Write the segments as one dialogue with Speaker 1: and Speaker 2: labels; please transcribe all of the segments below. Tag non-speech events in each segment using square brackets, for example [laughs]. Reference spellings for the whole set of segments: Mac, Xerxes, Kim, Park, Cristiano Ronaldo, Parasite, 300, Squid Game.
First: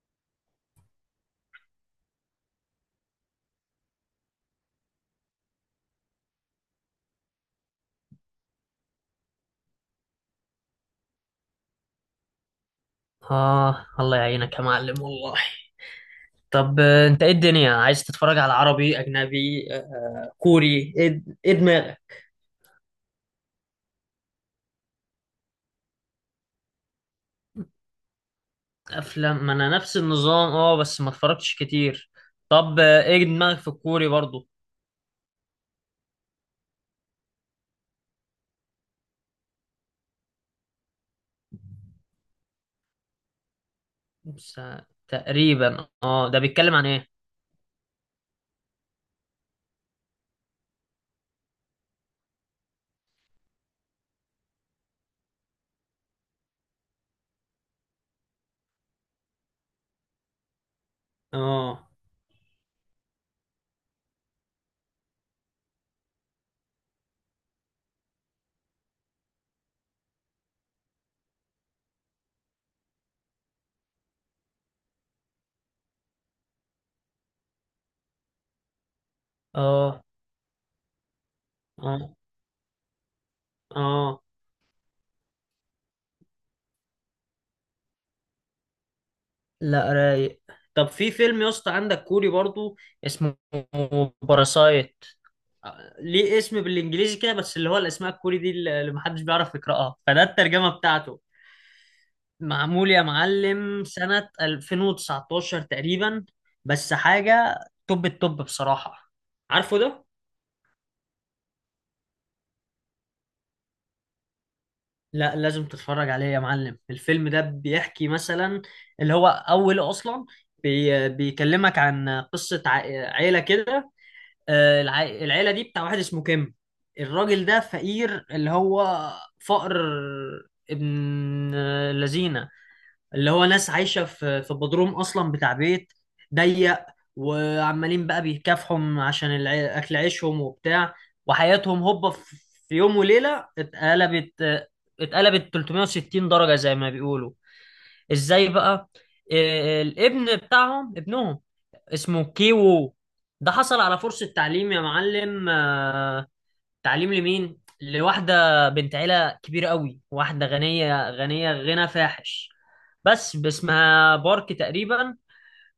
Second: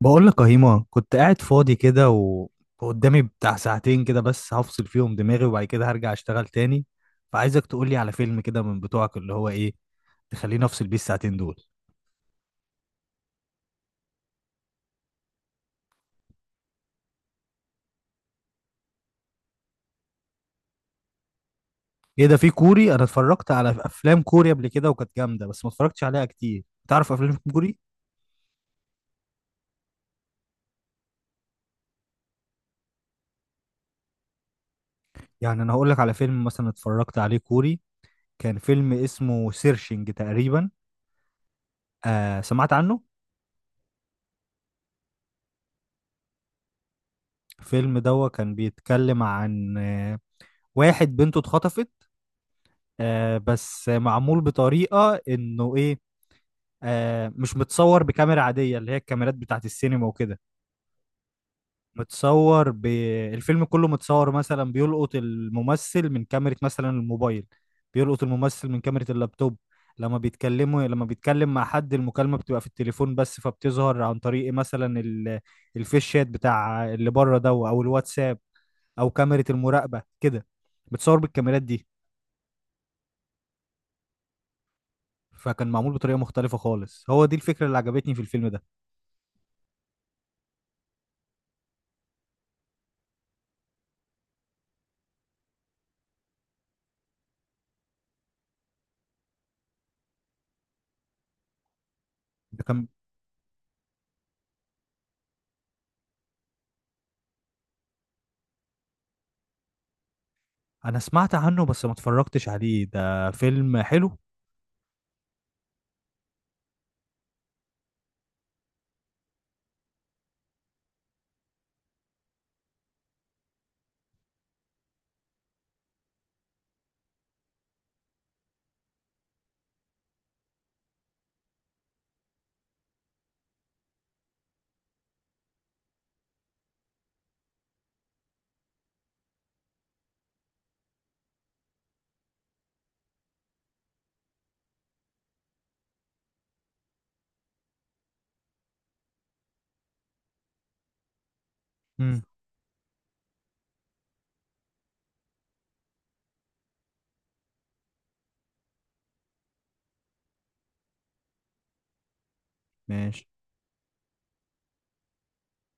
Speaker 1: بقول لك يا هيما، كنت قاعد فاضي كده وقدامي بتاع ساعتين كده بس هفصل فيهم دماغي، وبعد كده هرجع اشتغل تاني. فعايزك تقولي على فيلم كده من بتوعك، اللي هو ايه تخليني افصل بيه الساعتين دول.
Speaker 2: آه، الله يعينك يا معلم والله. طب، أنت إيه الدنيا؟ عايز تتفرج على عربي، أجنبي، كوري؟ إيه دماغك؟
Speaker 1: ايه ده؟ في كوري؟ انا اتفرجت على افلام كوري قبل كده وكانت جامدة، بس ما اتفرجتش عليها كتير. تعرف افلام كوري؟
Speaker 2: أفلام؟ ما أنا نفس النظام، بس ما اتفرجتش كتير. طب، إيه دماغك في الكوري برضو؟
Speaker 1: يعني انا هقول لك على فيلم مثلا اتفرجت عليه كوري. كان فيلم اسمه سيرشنج تقريبا. آه سمعت عنه.
Speaker 2: بس، تقريبا. ده بيتكلم عن إيه؟
Speaker 1: الفيلم ده كان بيتكلم عن واحد بنته اتخطفت. آه بس معمول بطريقة انه ايه، مش متصور بكاميرا عادية اللي هي الكاميرات بتاعت السينما وكده.
Speaker 2: أه.
Speaker 1: متصور ب... الفيلم كله متصور، مثلا بيلقط الممثل من كاميرا مثلا الموبايل، بيلقط الممثل من كاميرا اللابتوب. لما بيتكلم مع حد، المكالمة بتبقى في التليفون بس، فبتظهر عن طريق مثلا الفيش شات بتاع اللي بره ده، او الواتساب، او كاميرا المراقبة
Speaker 2: أه.
Speaker 1: كده. بتصور بالكاميرات دي.
Speaker 2: أه. أه.
Speaker 1: فكان معمول بطريقة مختلفة خالص. هو دي الفكرة اللي عجبتني في الفيلم ده.
Speaker 2: لا، رايق. طب، في فيلم يا اسطى عندك كوري برضو، اسمه باراسايت. ليه اسم بالانجليزي كده؟ بس اللي هو الاسماء الكوري دي اللي محدش بيعرف يقراها، فده الترجمه بتاعته.
Speaker 1: ده كان.
Speaker 2: معمول يا معلم سنه 2019 تقريبا، بس حاجه توب التوب بصراحه. عارفه ده؟
Speaker 1: أنا سمعت عنه بس ما اتفرجتش عليه. ده فيلم حلو.
Speaker 2: لا، لازم تتفرج عليه يا معلم. الفيلم ده بيحكي مثلا، اللي هو اوله اصلا، بيكلمك عن قصه عيله كده. العيلة دي بتاع واحد اسمه كيم. الراجل ده فقير، اللي هو فقر ابن لذينة، اللي هو ناس عايشة في بدروم أصلا بتاع بيت ضيق، وعمالين بقى بيكافحوا عشان أكل عيشهم وبتاع. وحياتهم هوبا في يوم وليلة اتقلبت، 360 درجة زي ما بيقولوا. ازاي بقى؟ الابن بتاعهم، ابنهم
Speaker 1: امم.
Speaker 2: اسمه كيوو، ده حصل على فرصة تعليم يا معلم، تعليم لمين؟ لواحدة بنت عيلة كبيرة قوي، واحدة غنية غنية غنى فاحش،
Speaker 1: ماشي.
Speaker 2: بس اسمها بارك تقريبا.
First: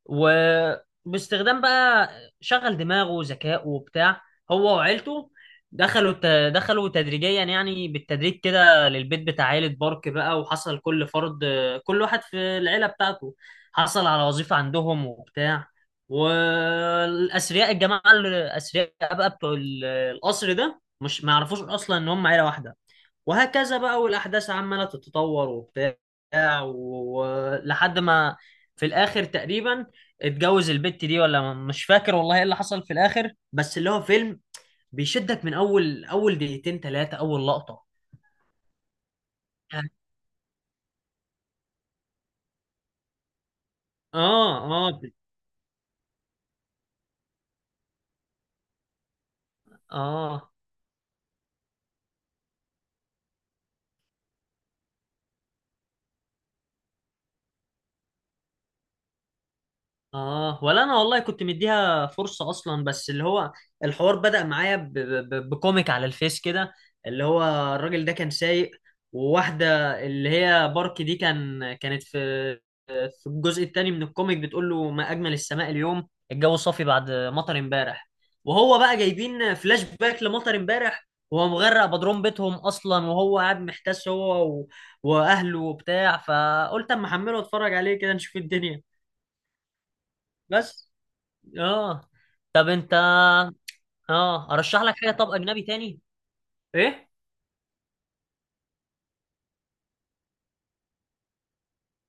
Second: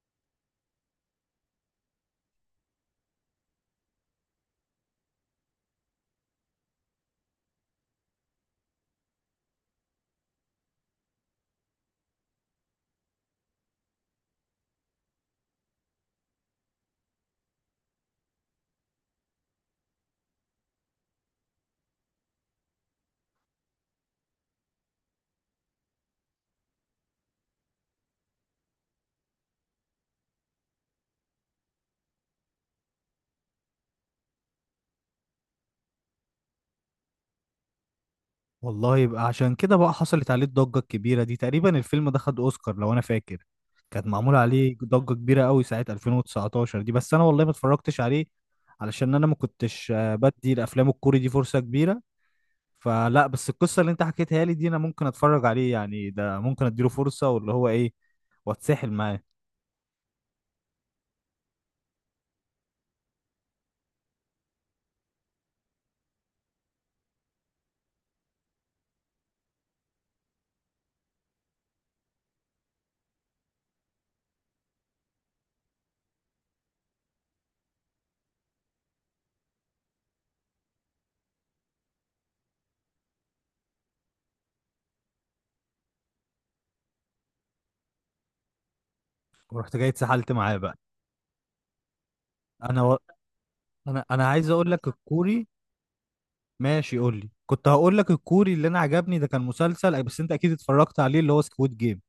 Speaker 2: وباستخدام بقى شغل دماغه وذكائه وبتاع، هو وعيلته، دخلوا تدريجيا يعني بالتدريج كده للبيت بتاع عيلة بارك بقى، وحصل كل فرد، كل واحد في العيلة بتاعته، حصل على وظيفة عندهم وبتاع. والأثرياء، الجماعة الأثرياء بقى، بتوع القصر ده مش ما يعرفوش أصلا إن هم عيلة واحدة. وهكذا بقى، والأحداث عمالة تتطور وبتاع، ولحد ما في الآخر تقريبا اتجوز البت دي، ولا مش فاكر والله ايه اللي حصل في الآخر، بس اللي هو فيلم بيشدك من أول أول دقيقتين ثلاثة، أول لقطة.
Speaker 1: والله يبقى عشان كده بقى حصلت عليه الضجة الكبيرة دي. تقريبا الفيلم ده خد أوسكار لو أنا فاكر. كانت معمول
Speaker 2: اه.
Speaker 1: عليه
Speaker 2: اه.
Speaker 1: ضجة كبيرة قوي ساعة 2019 دي، بس أنا والله ما اتفرجتش عليه، علشان أنا ما كنتش بدي
Speaker 2: اه.
Speaker 1: الأفلام الكوري دي فرصة كبيرة. فلا، بس القصة اللي أنت حكيتها لي دي أنا ممكن أتفرج عليه، يعني ده ممكن أديله فرصة، واللي هو إيه، واتسحل معاه.
Speaker 2: اه. ولا انا والله كنت مديها فرصه اصلا، بس اللي هو الحوار بدأ معايا بكوميك على الفيس كده، اللي هو الراجل ده كان سايق، وواحده اللي هي بارك دي كانت في الجزء الثاني من الكوميك بتقول له: ما اجمل السماء اليوم، الجو صافي بعد مطر امبارح. وهو بقى جايبين فلاش باك لمطر امبارح، وهو مغرق بضرمبتهم اصلا، وهو قاعد محتاس هو واهله وبتاع. فقلت اما احمله واتفرج عليه كده، نشوف الدنيا.
Speaker 1: ورحت جاي اتسحلت معاه بقى.
Speaker 2: بس. اه. طب
Speaker 1: انا
Speaker 2: انت.
Speaker 1: و... انا عايز
Speaker 2: اه
Speaker 1: اقول
Speaker 2: ارشح
Speaker 1: لك
Speaker 2: لك حاجه. طب،
Speaker 1: الكوري.
Speaker 2: اجنبي تاني؟
Speaker 1: ماشي
Speaker 2: ايه؟
Speaker 1: قول لي. كنت هقول لك الكوري اللي انا عجبني ده، كان مسلسل بس انت اكيد اتفرجت عليه، اللي هو سكويد جيم.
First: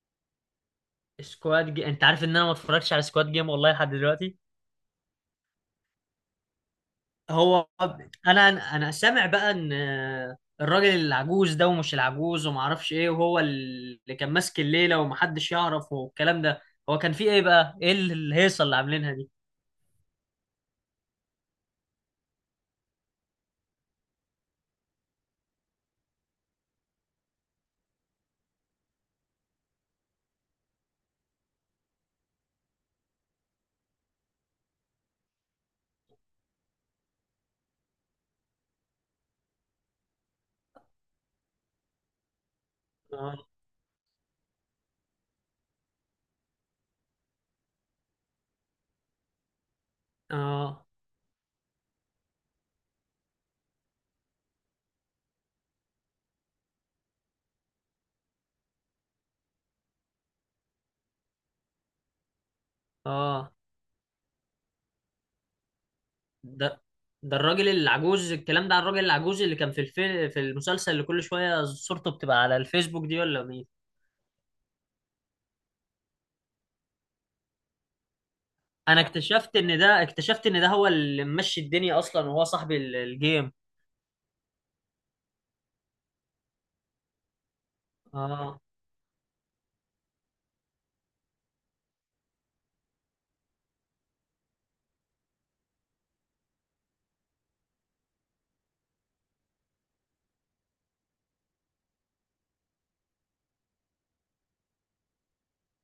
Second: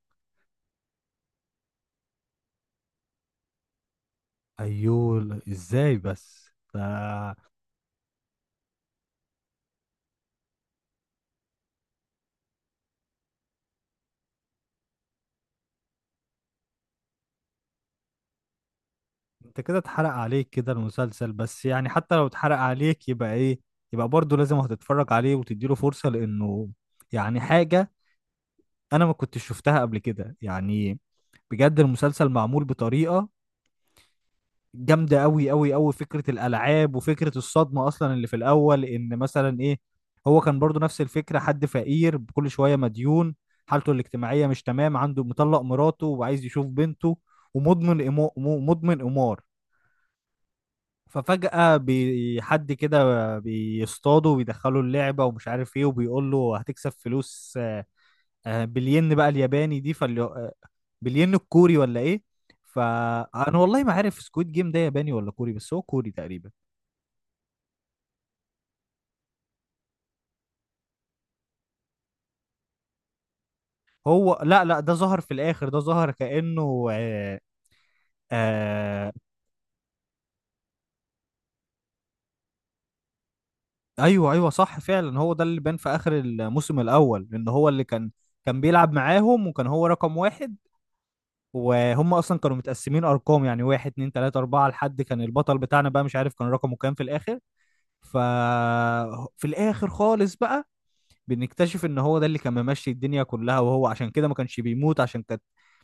Speaker 2: انت عارف ان انا ما اتفرجتش على سكواد جيم والله لحد دلوقتي؟
Speaker 1: ايوه لا، ازاي بس ده؟
Speaker 2: هو انا انا سامع بقى ان الراجل العجوز ده، ومش العجوز وما اعرفش ايه، وهو اللي كان ماسك الليله ومحدش يعرف والكلام ده. هو كان فيه ايه بقى؟ ايه الهيصه اللي عاملينها دي؟
Speaker 1: انت كده اتحرق عليك كده المسلسل، بس يعني حتى لو اتحرق عليك يبقى ايه؟ يبقى برضه لازم هتتفرج عليه وتديله فرصة، لانه يعني حاجة انا ما كنتش شفتها قبل كده يعني. بجد المسلسل معمول بطريقة جامده قوي قوي قوي. فكره الالعاب وفكره الصدمه اصلا اللي في الاول، ان مثلا ايه، هو كان برضو نفس الفكره، حد فقير كل شويه مديون،
Speaker 2: اه.
Speaker 1: حالته الاجتماعيه مش تمام، عنده مطلق مراته وعايز يشوف بنته، ومدمن مدمن قمار.
Speaker 2: اه.
Speaker 1: ففجأة حد كده بيصطاده ويدخله اللعبة ومش عارف ايه وبيقول له هتكسب فلوس. بالين بقى الياباني دي، فاللي آه، بالين الكوري ولا ايه؟
Speaker 2: اه.
Speaker 1: فانا والله ما عارف سكويد جيم ده ياباني ولا كوري، بس هو كوري تقريبا.
Speaker 2: ده ده الراجل العجوز، الكلام ده عن الراجل العجوز اللي كان في في المسلسل، اللي كل شويه صورته بتبقى على الفيسبوك دي ولا مين؟
Speaker 1: هو لا لا، ده ظهر في الاخر، ده ظهر كأنه
Speaker 2: انا
Speaker 1: آه.
Speaker 2: اكتشفت ان ده اكتشفت ان ده هو اللي ممشي الدنيا اصلا، وهو صاحب الجيم.
Speaker 1: ايوه ايوه صح فعلا، هو ده اللي بان في اخر الموسم الاول، لان هو اللي كان،
Speaker 2: اه.
Speaker 1: كان بيلعب معاهم وكان هو رقم واحد. وهم اصلا كانوا متقسمين ارقام، يعني واحد اتنين تلاته اربعه لحد كان البطل بتاعنا بقى، مش عارف كان رقمه كام في الاخر. ففي الاخر خالص بقى بنكتشف ان هو ده اللي كان ممشي الدنيا كلها. وهو عشان كده ما كانش بيموت، عشان كانت،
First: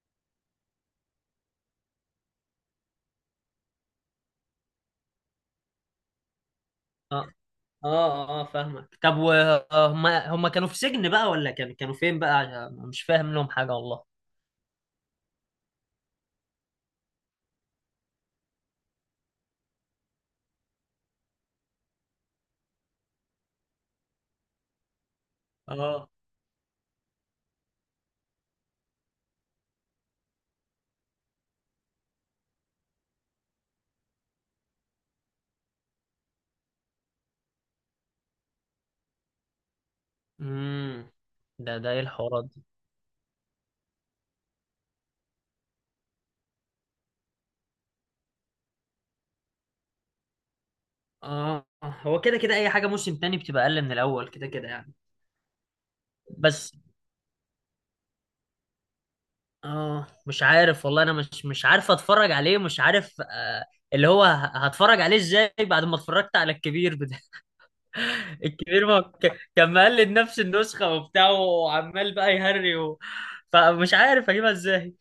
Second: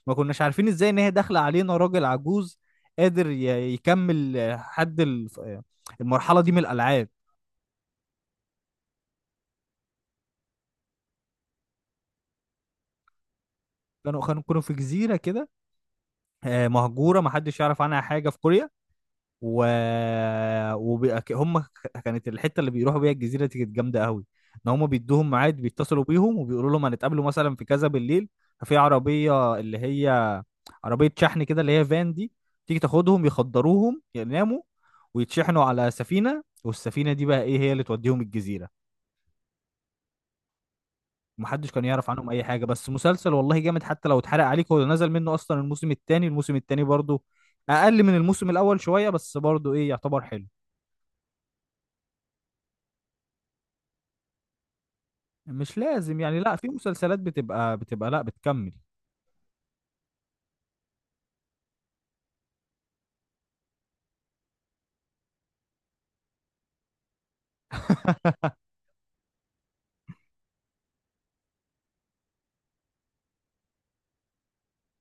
Speaker 1: ما كناش عارفين ازاي ان هي داخله علينا راجل عجوز قادر يكمل آه، حد الف- آه، المرحله دي من الالعاب.
Speaker 2: اه. اه. اه. فاهمك. طب، وهم كانوا في سجن بقى، ولا كانوا فين بقى؟ عشان مش فاهم لهم حاجة والله.
Speaker 1: كانوا في جزيره كده مهجوره، ما حدش يعرف عنها حاجه في كوريا. و، وبيبقى ك- هم ك- كانت الحته اللي بيروحوا بيها الجزيره دي كانت جامده قوي. ان هم بيدوهم ميعاد، بيتصلوا
Speaker 2: اه.
Speaker 1: بيهم وبيقولوا لهم هنتقابلوا مثلا في كذا بالليل. ففي عربيه اللي هي عربية شحن كده، اللي هي فان دي، تيجي تاخدهم يخدروهم يناموا ويتشحنوا على سفينة، والسفينة دي بقى ايه هي اللي توديهم الجزيرة.
Speaker 2: امم
Speaker 1: محدش
Speaker 2: ده
Speaker 1: كان
Speaker 2: ده ايه
Speaker 1: يعرف عنهم اي
Speaker 2: الحوارات دي؟
Speaker 1: حاجة. بس مسلسل والله جامد، حتى لو اتحرق عليك، هو نزل منه اصلا الموسم التاني. الموسم التاني برضو اقل من الموسم الاول شوية، بس برضو ايه يعتبر حلو.
Speaker 2: اه. هو كده كده، اي حاجة موسم تاني بتبقى اقل من الاول كده كده يعني.
Speaker 1: مش لازم يعني، لا، في
Speaker 2: بس،
Speaker 1: مسلسلات بتبقى لا، بتكمل.
Speaker 2: اه مش عارف والله. انا مش عارف اتفرج عليه، مش عارف اللي هو هتفرج عليه ازاي بعد ما اتفرجت على الكبير؟ الكبير ما كان مقلد نفس النسخة وبتاع، وعمال بقى يهري فمش عارف اجيبها ازاي.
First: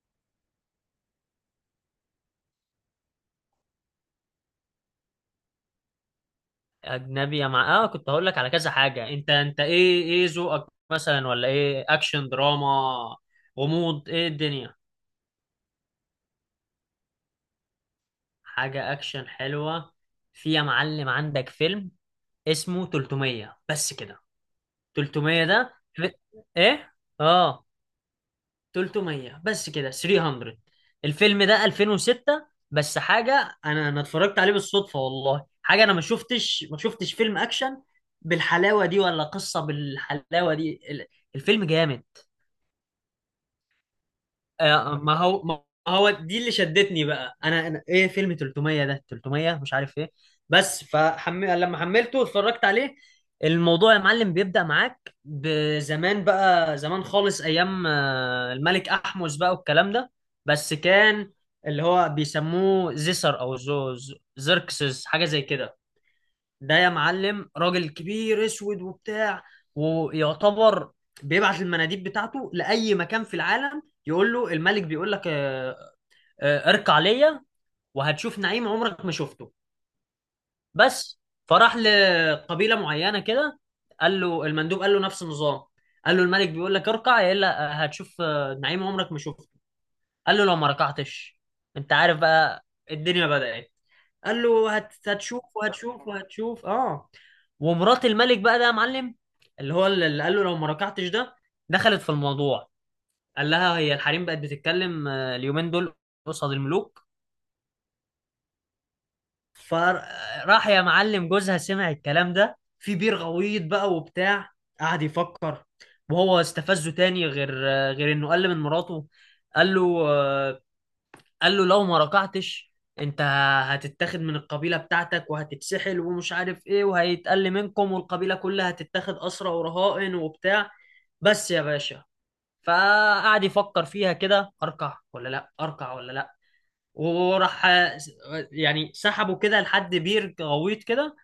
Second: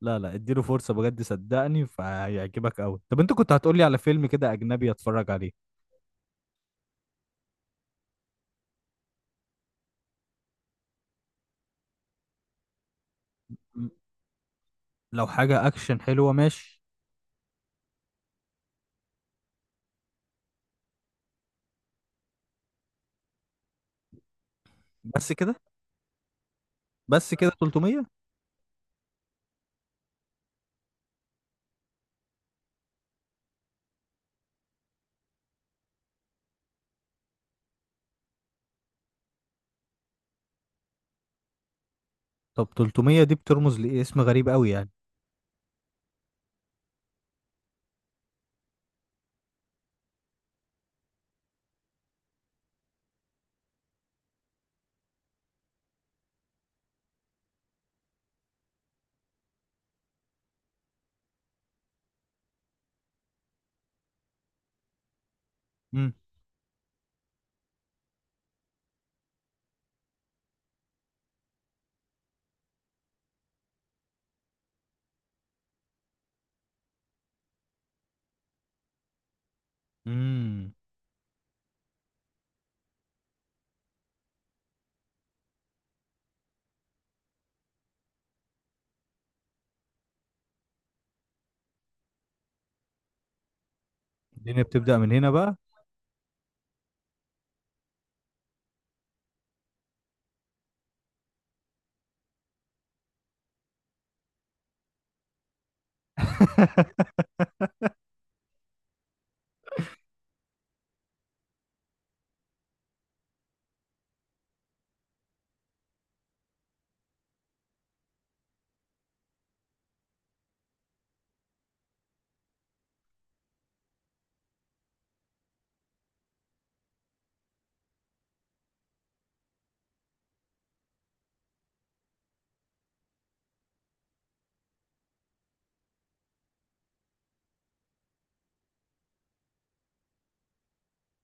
Speaker 1: لا لا، اديله فرصة بجد صدقني فهيعجبك قوي. طب انت كنت هتقولي على فيلم كده اجنبي اتفرج عليه.
Speaker 2: اجنبي؟ يا مع اه كنت هقول لك على كذا حاجة. انت ايه ذوقك مثلا ولا ايه، اكشن، دراما،
Speaker 1: م-
Speaker 2: غموض، ايه الدنيا؟
Speaker 1: لو حاجة اكشن حلوة ماشي.
Speaker 2: حاجة اكشن حلوة. في يا معلم عندك فيلم اسمه 300، بس كده.
Speaker 1: بس
Speaker 2: 300
Speaker 1: كده،
Speaker 2: ده ايه؟
Speaker 1: بس كده
Speaker 2: اه.
Speaker 1: 300.
Speaker 2: 300، بس كده. 300. الفيلم ده 2006، بس حاجه. انا اتفرجت عليه بالصدفه والله. حاجه، انا ما شفتش فيلم اكشن بالحلاوه دي، ولا قصه بالحلاوه دي. الفيلم جامد.
Speaker 1: طب 300 دي بترمز لإيه؟ اسم غريب قوي يعني.
Speaker 2: ما هو دي اللي شدتني بقى. انا ايه، فيلم 300 ده، 300 مش عارف ايه. بس لما حملته اتفرجت عليه. الموضوع يا معلم بيبدأ معاك بزمان بقى، زمان خالص، ايام الملك احمس بقى والكلام ده. بس كان اللي هو بيسموه زيسر، او زركسس، حاجة زي كده.
Speaker 1: امم.
Speaker 2: ده يا معلم راجل كبير اسود وبتاع، ويعتبر بيبعت المناديب بتاعته لاي مكان في العالم. يقول له: الملك بيقول لك اركع ليا، وهتشوف نعيم عمرك ما شفته.
Speaker 1: امم
Speaker 2: بس فراح لقبيله معينه كده، قال له المندوب قال له نفس النظام: قال له الملك بيقول لك اركع يا الا، هتشوف نعيم عمرك ما شفته. قال له لو ما ركعتش... انت عارف بقى، الدنيا بدأت. قال
Speaker 1: الدنيا
Speaker 2: له:
Speaker 1: بتبدأ من هنا
Speaker 2: هتشوف
Speaker 1: بقى.
Speaker 2: وهتشوف وهتشوف. اه. ومرات الملك بقى ده يا معلم، اللي هو اللي قال له لو ما ركعتش ده، دخلت في الموضوع. قال لها: هي الحريم بقت بتتكلم اليومين دول قصاد الملوك؟
Speaker 1: [laughs]
Speaker 2: فراح يا معلم، جوزها سمع الكلام ده في بير غويط بقى وبتاع، قعد يفكر. وهو استفزه تاني غير انه قل من مراته. قال له آه، قال له لو ما ركعتش: انت هتتاخد من القبيلة بتاعتك، وهتتسحل ومش عارف ايه، وهيتقل منكم، والقبيلة كلها هتتاخد أسرى ورهائن وبتاع. بس يا باشا. فقعد يفكر فيها كده: اركع ولا لا، اركع ولا لا؟ وراح، يعني سحبه كده لحد بير غويط كده،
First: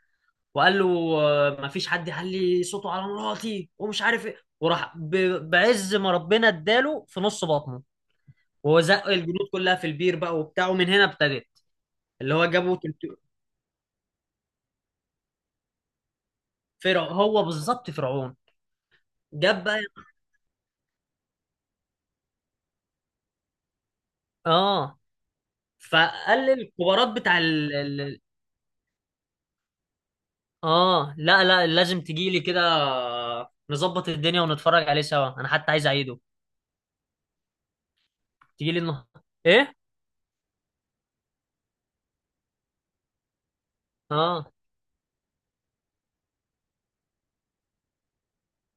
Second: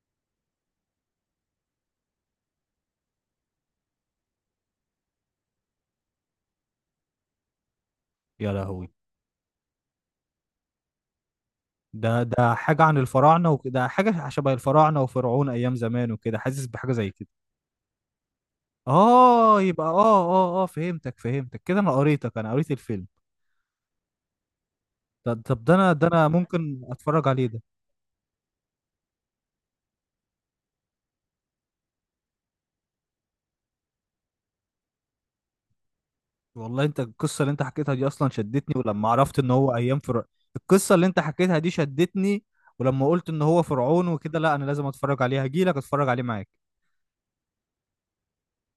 Speaker 2: وقال له: ما فيش حد يعلي صوته على مراتي ومش عارف ايه. وراح بعز ما ربنا اداله في نص بطنه،
Speaker 1: يا
Speaker 2: وهو
Speaker 1: لهوي!
Speaker 2: زق الجنود كلها في البير بقى وبتاعه. من هنا ابتدت.
Speaker 1: ده
Speaker 2: اللي هو
Speaker 1: ده
Speaker 2: جابوا
Speaker 1: حاجة عن
Speaker 2: تلت-
Speaker 1: الفراعنة وكده، حاجة شبه الفراعنة وفرعون أيام زمان وكده، حاسس بحاجة
Speaker 2: فرع
Speaker 1: زي كده.
Speaker 2: هو بالظبط فرعون،
Speaker 1: آه
Speaker 2: جاب بقى.
Speaker 1: يبقى، فهمتك فهمتك كده. أنا قريتك، أنا قريت الفيلم.
Speaker 2: اه.
Speaker 1: طب ده أنا
Speaker 2: فقلل
Speaker 1: ممكن
Speaker 2: الكبارات
Speaker 1: أتفرج
Speaker 2: بتاع
Speaker 1: عليه ده.
Speaker 2: اه. لا، لا، لازم تجيلي كده، نظبط الدنيا ونتفرج عليه سوا. انا حتى عايز اعيده.
Speaker 1: والله انت القصه اللي انت حكيتها دي اصلا
Speaker 2: تجيلي
Speaker 1: شدتني، ولما
Speaker 2: النهارده؟
Speaker 1: عرفت ان هو
Speaker 2: ايه؟
Speaker 1: ايام القصه اللي انت حكيتها دي شدتني، ولما قلت ان هو فرعون وكده،
Speaker 2: اه.
Speaker 1: لا انا لازم اتفرج عليها، هجيلك اتفرج عليه معاك.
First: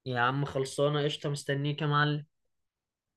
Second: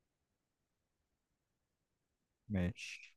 Speaker 2: يا عم، خلصانه قشطه، مستنيك يا معلم.
Speaker 1: ماشي.